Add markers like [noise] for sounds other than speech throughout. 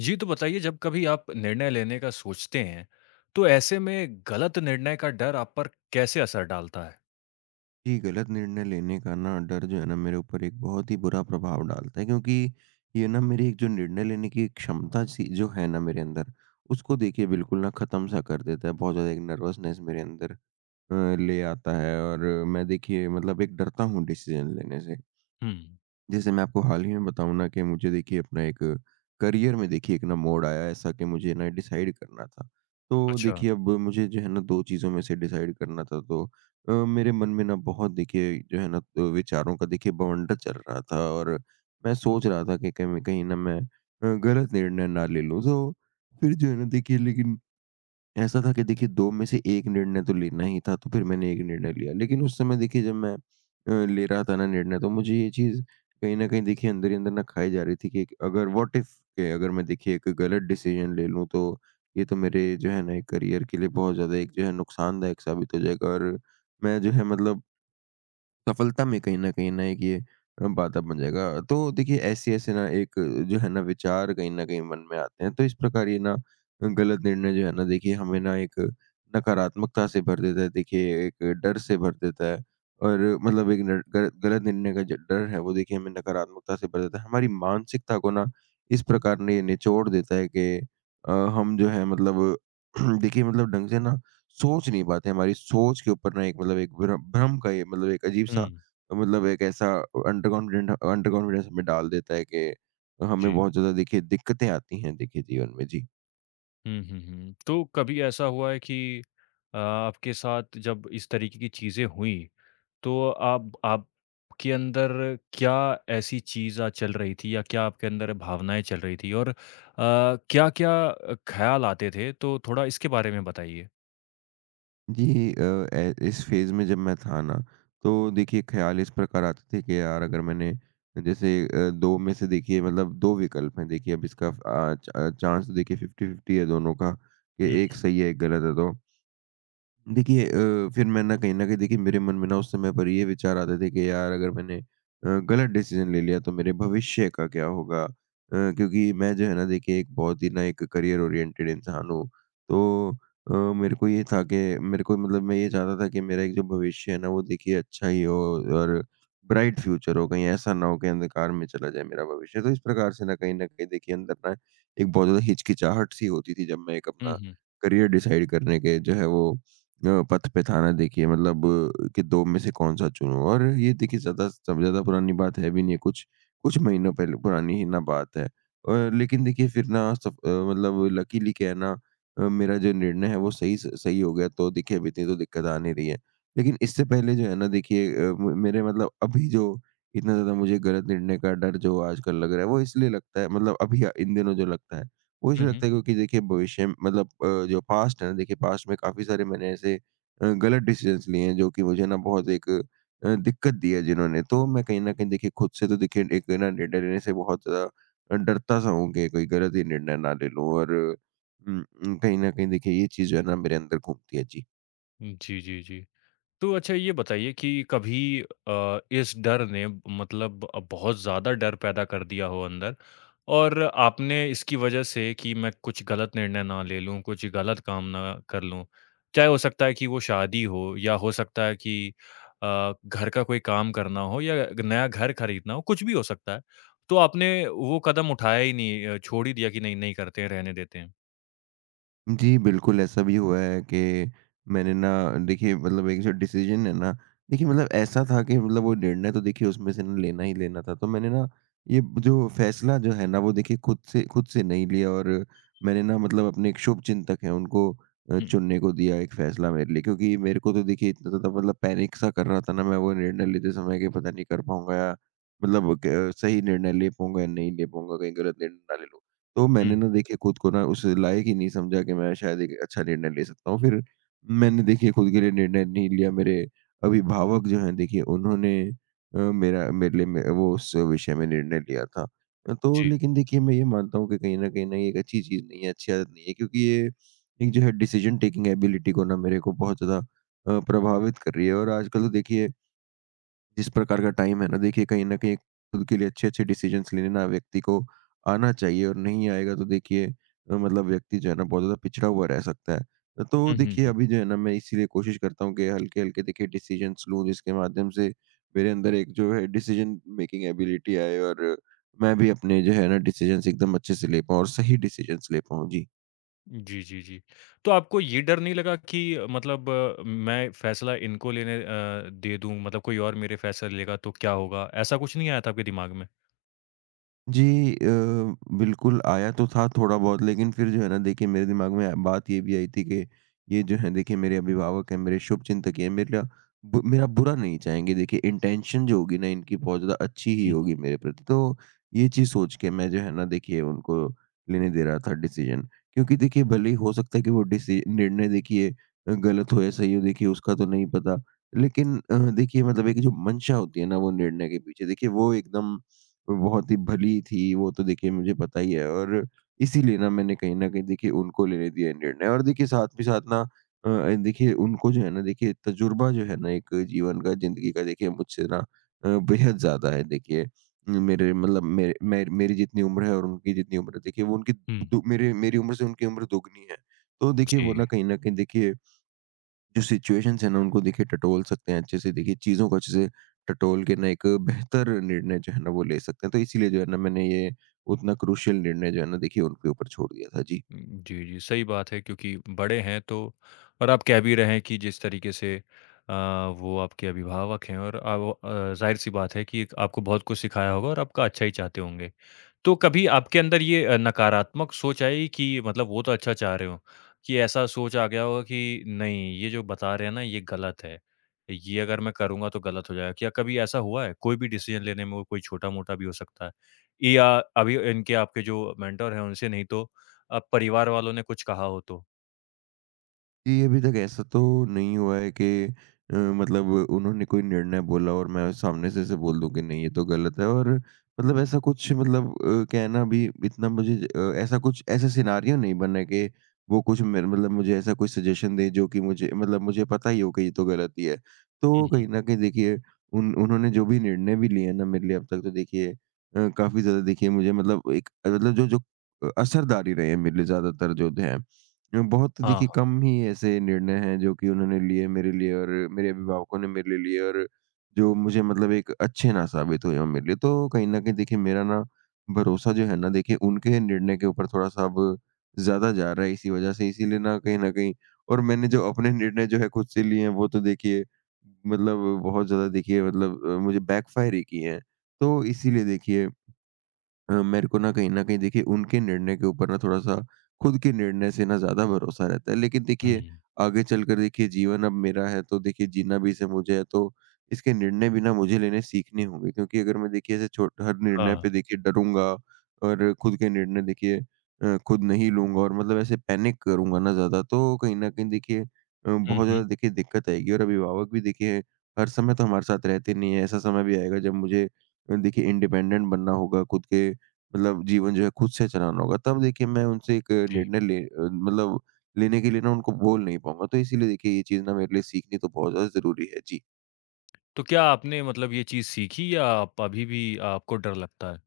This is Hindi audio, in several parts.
जी, तो बताइए जब कभी आप निर्णय लेने का सोचते हैं, तो ऐसे में गलत निर्णय का डर आप पर कैसे असर डालता है? जी, गलत निर्णय लेने का ना डर जो है ना मेरे ऊपर एक बहुत ही बुरा प्रभाव डालता है क्योंकि ये ना मेरी एक जो निर्णय लेने की एक क्षमता सी जो है ना मेरे अंदर उसको देखिए बिल्कुल ना ख़त्म सा कर देता है। बहुत ज़्यादा एक नर्वसनेस मेरे अंदर अ, ले आता है और मैं देखिए मतलब एक डरता हूँ डिसीज़न लेने से। हुँ। जैसे मैं आपको हाल ही में बताऊँ ना कि मुझे देखिए अपना एक करियर में देखिए एक ना मोड़ आया ऐसा कि मुझे ना डिसाइड करना था। तो अच्छा। देखिए अब मुझे जो है ना 2 चीज़ों में से डिसाइड करना था, तो मेरे मन में ना बहुत देखिए जो है ना विचारों का देखिए बवंडर चल रहा था और मैं सोच रहा था कि कहीं कहीं ना मैं गलत निर्णय ना ले लूँ। तो फिर जो है ना देखिए लेकिन ऐसा था कि देखिए 2 में से 1 निर्णय तो लेना ही था, तो फिर मैंने 1 निर्णय लिया। लेकिन उस समय देखिए जब मैं ले रहा था ना निर्णय, तो मुझे ये चीज़ कहीं न कहीं देखिए अंदर ही अंदर ना खाई जा रही थी कि एक अगर व्हाट इफ के अगर मैं देखिए एक गलत डिसीज़न ले लूँ तो ये तो मेरे जो है ना एक करियर के लिए बहुत ज़्यादा एक जो है नुकसानदायक साबित हो जाएगा और मैं जो है मतलब सफलता में कहीं न कहीं ना एक ये बाधा बन जाएगा। तो देखिए ऐसे-ऐसे ना एक जो है ना विचार कहीं न कहीं मन में आते हैं। तो इस प्रकार ये ना गलत निर्णय जो है ना देखिए हमें ना एक नकारात्मकता से भर देता है। देखिए एक डर से भर देता है और मतलब एक नर ग गलत निर्णय का जो डर है वो देखिए हमें नकारात्मकता से भर देता है। हमारी मानसिकता को ना इस प्रकार ने ये निचोड़ देता है कि हम जो है मतलब [clears throat] देखिए मतलब ढंग से ना सोच नहीं पाते, हमारी सोच के ऊपर ना एक मतलब एक भ्रम भ्रम का ये मतलब एक हुँ, अजीब-सा मतलब एक ऐसा अंडर कॉन्फिडेंट अंडर कॉन्फिडेंस हमें डाल देता है कि हमें जी। बहुत ज़्यादा देखिए दिक्कतें आती हैं देखिए जीवन में। जी। हुँ, हुँ, हुँ। तो कभी ऐसा हुआ है कि आपके साथ जब इस तरीके की चीज़ें हुई, तो आप आपके अंदर क्या ऐसी चीज़ चल रही थी या क्या आपके अंदर भावनाएँ चल रही थी? और क्या-क्या ख़्याल आते थे? तो थोड़ा इसके बारे में बताइए। जी, अ, ए इस फ़ेज़ में जब मैं था ना, तो देखिए ख़्याल इस प्रकार आते थे कि यार अगर मैंने जैसे 2 में से देखिए मतलब 2 विकल्प हैं, देखिए अब इसका अ, च चांस तो देखिए 50-50 है दोनों का कि एक हुँ। सही है, एक गलत है, तो देखिए फिर मैं ना कहीं न कहीं देखिए मेरे मन में ना उस समय पर ये विचार आते थे कि यार अगर मैंने गलत डिसीज़न ले लिया तो मेरे भविष्य का क्या होगा? क्योंकि मैं जो है ना देखिए एक बहुत ही ना एक करियर ओरिएंटेड इंसान हूँ। तो मेरे को ये था कि मेरे को मतलब मैं ये चाहता था कि मेरा एक जो भविष्य है ना वो देखिए अच्छा ही हो और ब्राइट फ्यूचर हो, कहीं ऐसा ना हो कि अंधकार में चला जाए मेरा भविष्य। तो इस प्रकार से ना कहीं न कहीं देखिए अंदर ना एक बहुत ज़्यादा हिचकिचाहट सी होती थी जब मैं एक हुँ, अपना हुँ। करियर डिसाइड करने के जो है वो पथ पे थाना, देखिए मतलब कि 2 में से कौन-सा चुनूँ? और ये देखिए ज़्यादा सब ज़्यादा पुरानी बात है भी नहीं, है, कुछ कुछ महीनों पहले पुरानी ही ना बात है। लेकिन देखिए फिर ना सब मतलब लकीली क्या है ना मेरा जो निर्णय है वो सही हो गया तो देखिए अभी इतनी तो दिक्कत आ नहीं रही है। लेकिन इससे पहले जो है ना देखिए अ, म मेरे मतलब अभी जो इतना ज़्यादा मुझे गलत निर्णय का डर जो आजकल लग रहा है वो इसलिए लगता है, मतलब अभी इन दिनों जो लगता है, मुझे हुँ, हुँ। लगता है क्योंकि देखिए भविष्य में मतलब जो पास्ट है ना देखिए पास्ट में काफ़ी सारे मैंने ऐसे गलत डिसीजंस लिए हैं जो कि मुझे ना बहुत एक दिक्कत दी है जिन्होंने। तो मैं कहीं न कहीं देखिए खुद से तो देखिए एक ना निर्णय लेने से बहुत ज़्यादा डरता सा हूँ कि कोई गलत ही निर्णय ना ले लूँ और कहीं न कहीं देखिए ये चीज़ जो है ना मेरे अंदर घूमती है। जी। जी, जी, जी। तो अच्छा ये बताइए कि कभी इस डर ने मतलब बहुत ज़्यादा डर पैदा कर दिया हो अंदर और आपने इसकी वजह से कि मैं कुछ गलत निर्णय ना ले लूँ, कुछ गलत काम ना कर लूँ। चाहे हो सकता है कि वो शादी हो या हो सकता है कि घर का कोई काम करना हो या नया घर खरीदना हो, कुछ भी हो सकता है। तो आपने वो कदम उठाया ही नहीं छोड़ ही दिया कि नहीं, नहीं करते हैं, रहने देते हैं। जी, बिल्कुल ऐसा भी हुआ है कि मैंने ना देखिए मतलब एक जो डिसीज़न है ना, देखिए मतलब ऐसा था कि मतलब वो निर्णय तो देखिए उसमें से ना लेना ही लेना था। तो मैंने ना ये जो फ़ैसला जो है ना वो देखिए खुद से नहीं लिया और मैंने ना मतलब अपने एक शुभचिंतक हैं उनको हुँ, चुनने को दिया एक फ़ैसला मेरे लिए। क्योंकि मेरे को तो देखिए इतना ज़्यादा मतलब पैनिक सा कर रहा था ना मैं वो निर्णय लेते समय कि पता नहीं कर पाऊँगा या मतलब क सही निर्णय ले पाऊँगा या नहीं ले पाऊँगा, कहीं गलत निर्णय ना ले लूँ। तो हुँ, मैंने ना देखिए खुद को ना उस लायक ही नहीं समझा कि मैं शायद एक अच्छा निर्णय ले सकता हूँ। फिर मैंने देखिए खुद के लिए निर्णय नहीं लिया। मेरे अभिभावक जो हैं देखिए उन्होंने अ, मेरा मेरे लिए मे वो उस विषय में निर्णय लिया था। तो जी। लेकिन देखिए मैं ये मानता हूँ कि कहीं न कहीं ना ये एक अच्छी चीज़ नहीं है, अच्छी आदत नहीं है, क्योंकि ये एक जो है डिसीज़न टेकिंग एबिलिटी को ना मेरे को बहुत ज़्यादा प्रभावित कर रही है और आजकल तो देखिए जिस प्रकार का टाइम है ना देखिए कहीं न कहीं खुद के लिए अच्छे-अच्छे डिसीज़न्स लेने ना व्यक्ति को आना चाहिए, और नहीं आएगा तो देखिए मतलब व्यक्ति जो है ना बहुत ज़्यादा पिछड़ा हुआ रह सकता है। तो हुँ, देखिए हुँ। अभी जो है ना मैं इसीलिए कोशिश करता हूँ कि हल्के-हल्के देखिए डिसीज़न्स लूँ जिसके माध्यम से मेरे अंदर एक जो है डिसीज़न मेकिंग एबिलिटी आए और मैं भी अपने जो है ना डिसीज़न्स एकदम अच्छे से ले पाऊँ और सही डिसीज़न्स ले पाऊँ। जी। जी, जी, जी। तो आपको ये डर नहीं लगा कि मतलब मैं फ़ैसला इनको लेने दे दूँ मतलब कोई और मेरे फ़ैसला लेगा तो क्या होगा? ऐसा कुछ नहीं आया था आपके दिमाग में? जी, बिल्कुल आया तो था थोड़ा बहुत, लेकिन फिर जो है ना देखिए मेरे दिमाग में बात ये भी आई थी कि ये जो है देखिए मेरे अभिभावक हैं, मेरे शुभचिंतक हैं, मेरे लिए बु मेरा बुरा नहीं चाहेंगे। देखिए इंटेंशन जो होगी ना इनकी बहुत ज़्यादा अच्छी ही हुँ, होगी मेरे प्रति। तो ये चीज़ सोच के मैं जो है ना देखिए उनको लेने दे रहा था डिसीज़न। क्योंकि देखिए भले ही हो सकता है कि वो डिसी निर्णय देखिए गलत हो या सही हो, देखिए उसका तो नहीं पता। लेकिन देखिए मतलब एक जो मंशा होती है ना वो निर्णय के पीछे, देखिए वो एकदम बहुत ही भली थी, वो तो देखिए मुझे पता ही है और इसीलिए ना मैंने कहीं न कहीं देखिए उनको लेने दिया ये निर्णय और देखिए साथ ही साथ ना अ, देखिए उनको जो है ना देखिए तजुर्बा जो है ना एक जीवन का, ज़िंदगी का देखिए मुझसे ना बेहद ज़्यादा है देखिए। मेरे मतलब मेरे मे मेरी जितनी उम्र है और उनकी जितनी उम्र है, देखिए वो उनकी हुँ। दु मेरे मेरी उम्र से उनकी उम्र दोगुनी है। तो देखिए जी। वो ना कहीं न कहीं देखिए जो सिचुएशंस है ना उनको देखिए टटोल सकते हैं अच्छे से, देखिए चीज़ों को अच्छे से टटोल के ना एक बेहतर निर्णय जो है ना वो ले सकते हैं। तो इसीलिए जो है ना मैंने ये उतना क्रूशियल निर्णय जो है ना देखिए उनके ऊपर छोड़ दिया था। जी। उम, जी, जी, सही बात है क्योंकि बड़े हैं तो और आप कह भी रहे हैं कि जिस तरीके से अ, वो आपके अभिभावक हैं और वो ज़ाहिर-सी बात है कि आपको बहुत कुछ सिखाया होगा और आपका अच्छा ही चाहते होंगे। तो कभी आपके अंदर ये नकारात्मक सोच आई कि मतलब वो तो अच्छा चाह रहे हो, कि ऐसा सोच आ गया होगा कि नहीं ये जो बता रहे हैं ना ये गलत है, ये अगर मैं करूँगा तो गलत हो जाएगा। क्या कभी ऐसा हुआ है? कोई भी डिसीज़न लेने में वो कोई छोटा-मोटा भी हो सकता है या अभी इनके आपके जो मेंटर हैं उनसे नहीं तो परिवार वालों ने कुछ कहा हो तो? जी, अभी तक ऐसा तो नहीं हुआ है कि मतलब उन्होंने कोई निर्णय बोला और मैं सामने से ऐसे बोल दूँ कि नहीं, ये तो गलत है, और मतलब ऐसा कुछ मतलब कहना भी इतना मुझे ऐसा कुछ ऐसा सिनेरियो नहीं बना है कि वो कुछ मेरे मतलब मुझे ऐसा कोई सजेशन दें जो कि मुझे मतलब मुझे पता ही हो कि ये तो गलत ही है। तो हुँ, हुँ। कहीं न कहीं देखिए उन उन्होंने जो भी निर्णय भी लिए हैं ना मेरे लिए अब तक, तो देखिए काफ़ी ज़्यादा देखिए मुझे मतलब एक मतलब जो जो असरदार ही रहे हैं मेरे लिए ज़्यादातर जो हैं। बहुत तो हाँ, देखिए हाँ। कम ही ऐसे निर्णय हैं जो कि उन्होंने लिए मेरे लिए और मेरे अभिभावकों ने मेरे लिए लिए और जो मुझे मतलब एक अच्छे ना साबित हुए हों मेरे लिए। तो कहीं न कहीं देखिए मेरा ना भरोसा जो है ना देखिए उनके निर्णय के ऊपर थोड़ा-सा अब ज़्यादा जा रहा है इसी वज़ह से। इसीलिए ना कहीं न कहीं, और मैंने जो अपने निर्णय जो है खुद से लिए हैं वो तो देखिए मतलब बहुत ज़्यादा देखिए मतलब मुझे बैकफायर ही किए हैं। तो इसीलिए देखिए मेरे को ना कहीं न कहीं देखिए उनके निर्णय के ऊपर ना थोड़ा-सा खुद के निर्णय से ना ज़्यादा भरोसा रहता है। लेकिन हुँ, देखिए आगे चलकर देखिए जीवन अब मेरा है तो देखिए जीना भी इसे मुझे है तो इसके निर्णय भी ना मुझे लेने सीखने होंगे। क्योंकि अगर मैं देखिए ऐसे छोट हर निर्णय हाँ। पे देखिए डरूँगा और खुद के निर्णय देखिए खुद नहीं लूँगा और मतलब ऐसे पैनिक करूँगा ना ज़्यादा तो कहीं न कहीं देखिए हुँ, बहुत हुँ। ज़्यादा देखिए दिक्कत आएगी। और अभिभावक भी देखिए हर समय तो हमारे साथ रहते नहीं है। ऐसा समय भी आएगा जब मुझे देखिए इंडिपेंडेंट बनना होगा खुद के मतलब जीवन जो है खुद से चलाना होगा, तब देखिए मैं उनसे एक जी। मतलब लेने के लिए ना उनको बोल नहीं पाऊँगा। तो इसीलिए देखिए ये चीज़ ना मेरे लिए सीखनी तो बहुत ज़्यादा ज़रूरी है। जी। तो क्या आपने मतलब ये चीज़ सीखी या आप अभी भी आपको डर लगता है?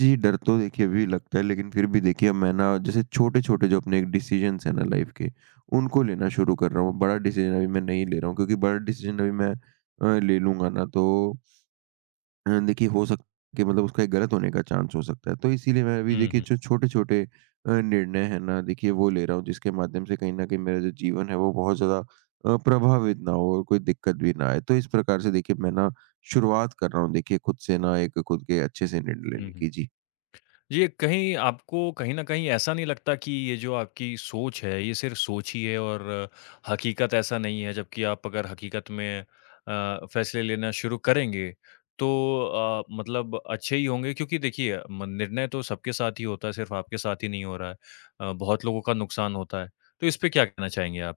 जी, डर तो देखिए अभी लगता है लेकिन फिर भी देखिए अब मैं ना जैसे छोटे-छोटे जो अपने डिसीज़न्स हैं ना लाइफ़ के, उनको लेना शुरू कर रहा हूँ। बड़ा डिसीज़न अभी मैं नहीं ले रहा हूँ क्योंकि बड़ा डिसीज़न अभी मैं ले लूँगा ना तो देखिए हो सकता है कि मतलब उसका एक गलत होने का चांस हो सकता है। तो इसीलिए मैं अभी हुँ, देखिए हुँ। जो छोटे-छोटे निर्णय हैं ना देखिए वो ले रहा हूँ जिसके माध्यम से कहीं न कहीं मेरा जो जीवन है वो बहुत ज़्यादा प्रभावित ना हो और कोई दिक्कत भी ना आए। तो इस प्रकार से देखिए मैं ना शुरुआत कर रहा हूँ देखिए खुद से ना एक खुद के अच्छे से निर्णय हुँ, लेने हुँ। की। जी। ये कहीं आपको कहीं न कहीं ऐसा नहीं लगता कि ये जो आपकी सोच है, ये सिर्फ़ सोच ही है और हकीकत ऐसा नहीं है, जबकि आप अगर हकीकत में फ़ैसले लेना शुरू करेंगे, तो मतलब अच्छे ही होंगे क्योंकि देखिए म निर्णय तो सबके साथ ही होता है, सिर्फ़ आपके साथ ही नहीं हो रहा है। बहुत लोगों का नुकसान होता है। तो इस पे क्या कहना चाहेंगे आप?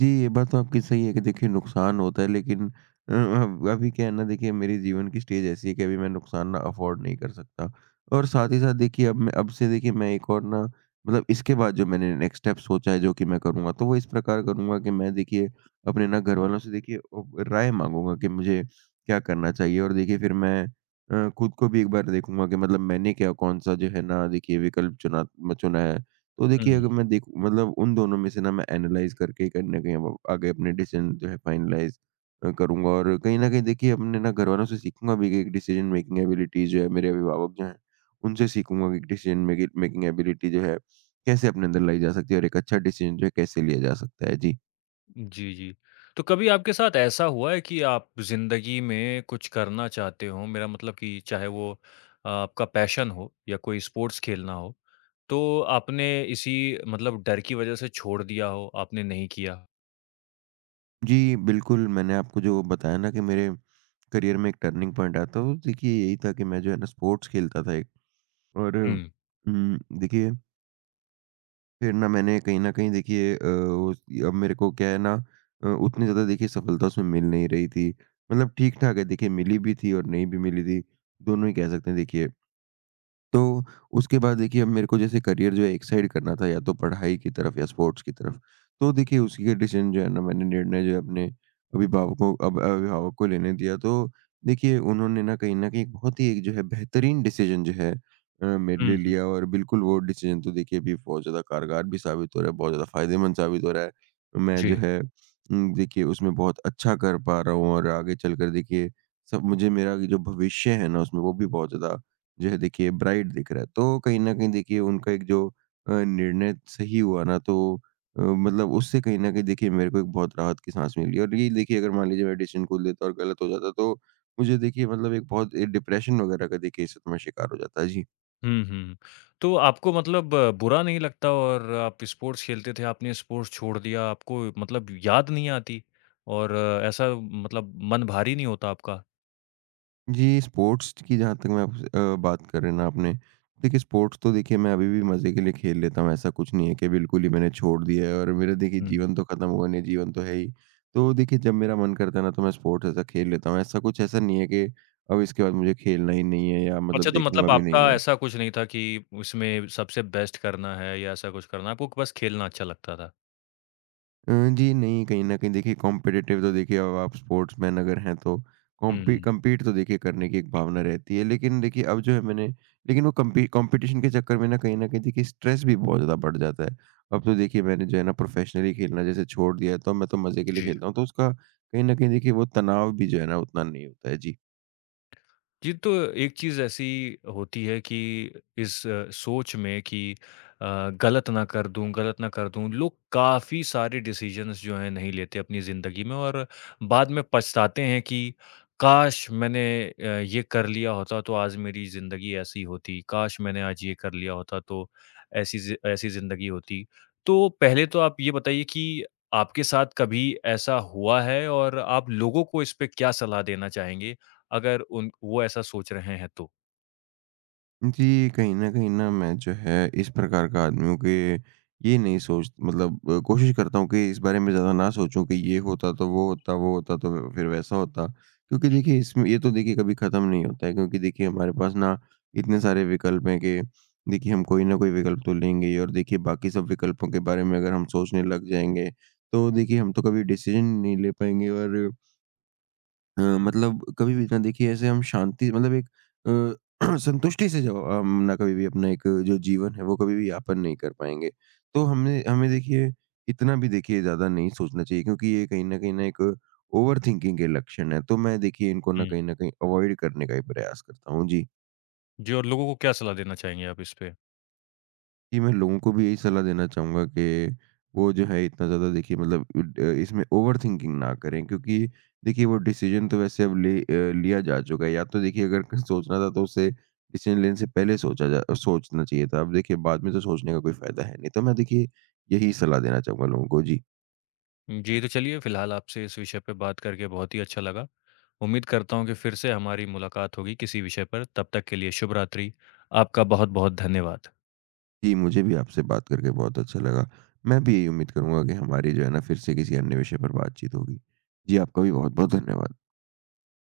जी, ये बात तो आपकी सही है कि देखिए नुकसान होता है लेकिन अब अभी क्या है ना देखिए मेरे जीवन की स्टेज ऐसी है कि अभी मैं नुकसान ना अफ़ोर्ड नहीं कर सकता। और साथ ही साथ देखिए अब से देखिए मैं एक और ना मतलब इसके बाद जो मैंने नेक्स्ट स्टेप सोचा है जो कि मैं करूँगा, तो वो इस प्रकार करूँगा कि मैं देखिए अपने ना घरवालों से देखिए ओ राय माँगूँगा कि मुझे क्या करना चाहिए और देखिए फिर मैं खुद को भी एक बार देखूँगा कि मतलब मैंने क्या कौन-सा जो है ना देखिए विकल्प चुना है। तो देखिए अगर मैं देखूँ मतलब उन दोनों में से ना मैं एनालाइज़ करके कहीं न कहीं अब आगे अपने डिसीज़न जो है फाइनलाइज़ करूँगा और कहीं न कहीं देखिए अपने ना घरवालों से सीखूँगा भी कि एक डिसीज़न मेकिंग एबिलिटी जो है मेरे अभिभावक जो हैं, उनसे सीखूँगा कि डिसीज़न मेकि मेकिंग एबिलिटी जो है कैसे अपने अंदर लाई जा सकती है और एक अच्छा डिसीज़न जो है कैसे लिया जा सकता है? जी। जी, जी। तो कभी आपके साथ ऐसा हुआ है कि आप ज़िंदगी में कुछ करना चाहते हो? मेरा मतलब कि चाहे वो आपका पैशन हो या कोई स्पोर्ट्स खेलना हो, तो आपने इसी मतलब डर की वज़ह से छोड़ दिया हो, आपने नहीं किया? जी, बिल्कुल मैंने आपको जो बताया ना कि मेरे करियर में एक टर्निंग पॉइंट आया था, तो देखिए यही था कि मैं जो है ना स्पोर्ट्स खेलता था एक और हुँ। देखिए फिर ना मैंने कहीं न कहीं देखिए अ, उस अब मेरे को क्या है ना अ, उतनी ज़्यादा देखिए सफलता उसमें मिल नहीं रही थी। मतलब ठीक-ठाक है देखिए मिली भी थी और नहीं भी मिली थी, दोनों ही कह सकते हैं देखिए। तो उसके बाद देखिए अब मेरे को जैसे करियर जो है एक साइड करना था या तो पढ़ाई की तरफ या स्पोर्ट्स की तरफ। तो देखिए उसी के डिसीज़न जो है ना मैंने निर्णय जो है अपने अभिभावक को लेने दिया। तो देखिए उन्होंने ना कहीं न कहीं एक बहुत ही एक जो है बेहतरीन डिसीज़न जो है मेरे हुँ, लिए हुँ। लिया और बिल्कुल वो डिसीज़न तो देखिए अभी बहुत ज़्यादा कारगर भी साबित हो रहा है, बहुत ज़्यादा फ़ायदेमंद साबित हो रहा है। मैं जो जी। है देखिए उसमें बहुत अच्छा कर पा रहा हूँ और आगे चलकर देखिए सब मुझे मेरा जो भविष्य है ना उसमें वो भी बहुत ज़्यादा जो है देखिए ब्राइट दिख रहा है। तो कहीं न कहीं देखिए उनका एक जो निर्णय सही हुआ ना तो मतलब उससे कहीं न कहीं देखिए मेरे को एक बहुत राहत की सांस मिली और ये देखिए अगर मान लीजिए मैं डिसीज़न को लेता और गलत हो जाता तो मुझे देखिए मतलब एक बहुत ए डिप्रेशन वगैरह का देखिए इस समय शिकार हो जाता। जी। हुँ, हुँ। तो आपको मतलब बुरा नहीं लगता और आप स्पोर्ट्स खेलते थे, आपने स्पोर्ट्स छोड़ दिया, आपको मतलब याद नहीं आती और ऐसा मतलब मन भारी नहीं होता आपका? जी, स्पोर्ट्स की जहाँ तक मैं आपसे बात कर रहे हैं ना आपने, देखिए स्पोर्ट्स तो देखिए मैं अभी भी मज़े के लिए खेल लेता हूँ, ऐसा कुछ नहीं है कि बिल्कुल ही मैंने छोड़ दिया है और मेरा देखिए हुँ। जीवन तो खत्म हुआ नहीं, जीवन तो है ही। तो देखिए जब मेरा मन करता है ना तो मैं स्पोर्ट्स ऐसा खेल लेता हूँ, ऐसा नहीं है कि अब इसके बाद मुझे खेलना ही नहीं है या अच्छा, मतलब तो देखूँगा मतलब भी आपका नहीं मैं। ऐसा कुछ नहीं था कि उसमें सबसे बेस्ट करना है या ऐसा कुछ करना है, आपको बस खेलना अच्छा लगता था? अ, जी नहीं, कहीं न कहीं देखिए कॉम्पिटिटिव तो देखिए अब आप स्पोर्ट्समैन अगर हैं तो हुँ, कॉम्पी हुँ। कम्पीट तो देखिए करने की एक भावना रहती है। लेकिन देखिए अब जो है मैंने लेकिन वो कम्पी कॉम्पिटिशन के चक्कर में ना कहीं न कहीं देखिए स्ट्रेस भी बहुत ज़्यादा बढ़ जाता है। अब तो देखिए मैंने जो है ना प्रोफ़ेशनली खेलना जैसे छोड़ दिया है तो मैं तो मज़े के लिए जी। खेलता हूँ। तो उसका कहीं न कहीं देखिए वो तनाव भी जो है ना उतना नहीं होता है। जी। ये तो एक चीज़ ऐसी होती है कि इस सोच में कि गलत ना कर दूं गलत ना कर दूं लोग काफ़ी सारे डिसीजंस जो हैं नहीं लेते अपनी ज़िंदगी में और बाद में पछताते हैं कि काश मैंने ये कर लिया होता तो आज मेरी ज़िंदगी ऐसी होती काश मैंने आज ये कर लिया होता तो ऐसी ज़िंदगी होती तो पहले तो आप ये बताइए कि आपके साथ कभी ऐसा हुआ है और आप लोगों को इस पे क्या सलाह देना चाहेंगे अगर उन वो ऐसा सोच रहे हैं तो। जी, कहीं न कहीं ना मैं जो है इस प्रकार का आदमी हूँ कि ये नहीं सोच मतलब कोशिश करता हूँ कि इस बारे में ज़्यादा ना सोचूँ कि ये होता तो वो होता तो फिर वैसा होता। क्योंकि देखिए इसमें ये तो देखिए कभी ख़त्म नहीं होता है क्योंकि देखिए हमारे पास ना इतने सारे विकल्प हैं कि देखिए हम कोई ना कोई विकल्प तो लेंगे ही और देखिए बाकी सब विकल्पों के बारे में अगर हम सोचने लग जाएँगे, तो देखिए हम तो कभी डिसीज़न नहीं ले पाएँगे और मतलब कभी भी ना देखिए ऐसे हम शांति मतलब एक अ, [clears throat] संतुष्टि से जब हम ना कभी भी अपना एक जो जीवन है वो कभी भी यापन नहीं कर पाएँगे। तो हमने हमें देखिए इतना भी देखिए ज़्यादा नहीं सोचना चाहिए क्योंकि ये कहीं न एक ओवरथिंकिंग के लक्षण हैं। तो मैं देखिए इनको ना हुँ, कहीं न कहीं अवॉइड करने का ही प्रयास करता हूँ। जी। जी और लोगों को क्या सलाह देना चाहेंगे आप इस पे? जी, मैं लोगों को भी यही सलाह देना चाहूँगा कि वो जो है इतना ज़्यादा देखिए मतलब इसमें ओवरथिंकिंग ना करें क्योंकि देखिए वो डिसीज़न तो वैसे लिया जा चुका है। या तो देखिए अगर क सोचना था तो उसे डिसीज़न लेने से पहले सोचा जा सोचना चाहिए था। अब देखिए बाद में तो सोचने का कोई फ़ायदा है नहीं। तो मैं देखिए यही सलाह देना चाहूँगा लोगों को। जी। जी, तो चलिए फिलहाल आपसे इस विषय पे बात करके बहुत ही अच्छा लगा। उम्मीद करता हूँ कि फिर से हमारी मुलाकात होगी किसी विषय पर, तब तक के लिए शुभ रात्रि। आपका बहुत-बहुत धन्यवाद। जी, मुझे भी आपसे बात करके बहुत अच्छा लगा। मैं भी यही उम्मीद करूँगा कि हमारी जो है ना फिर से किसी अन्य विषय पर बातचीत होगी। जी, आपका भी बहुत-बहुत धन्यवाद।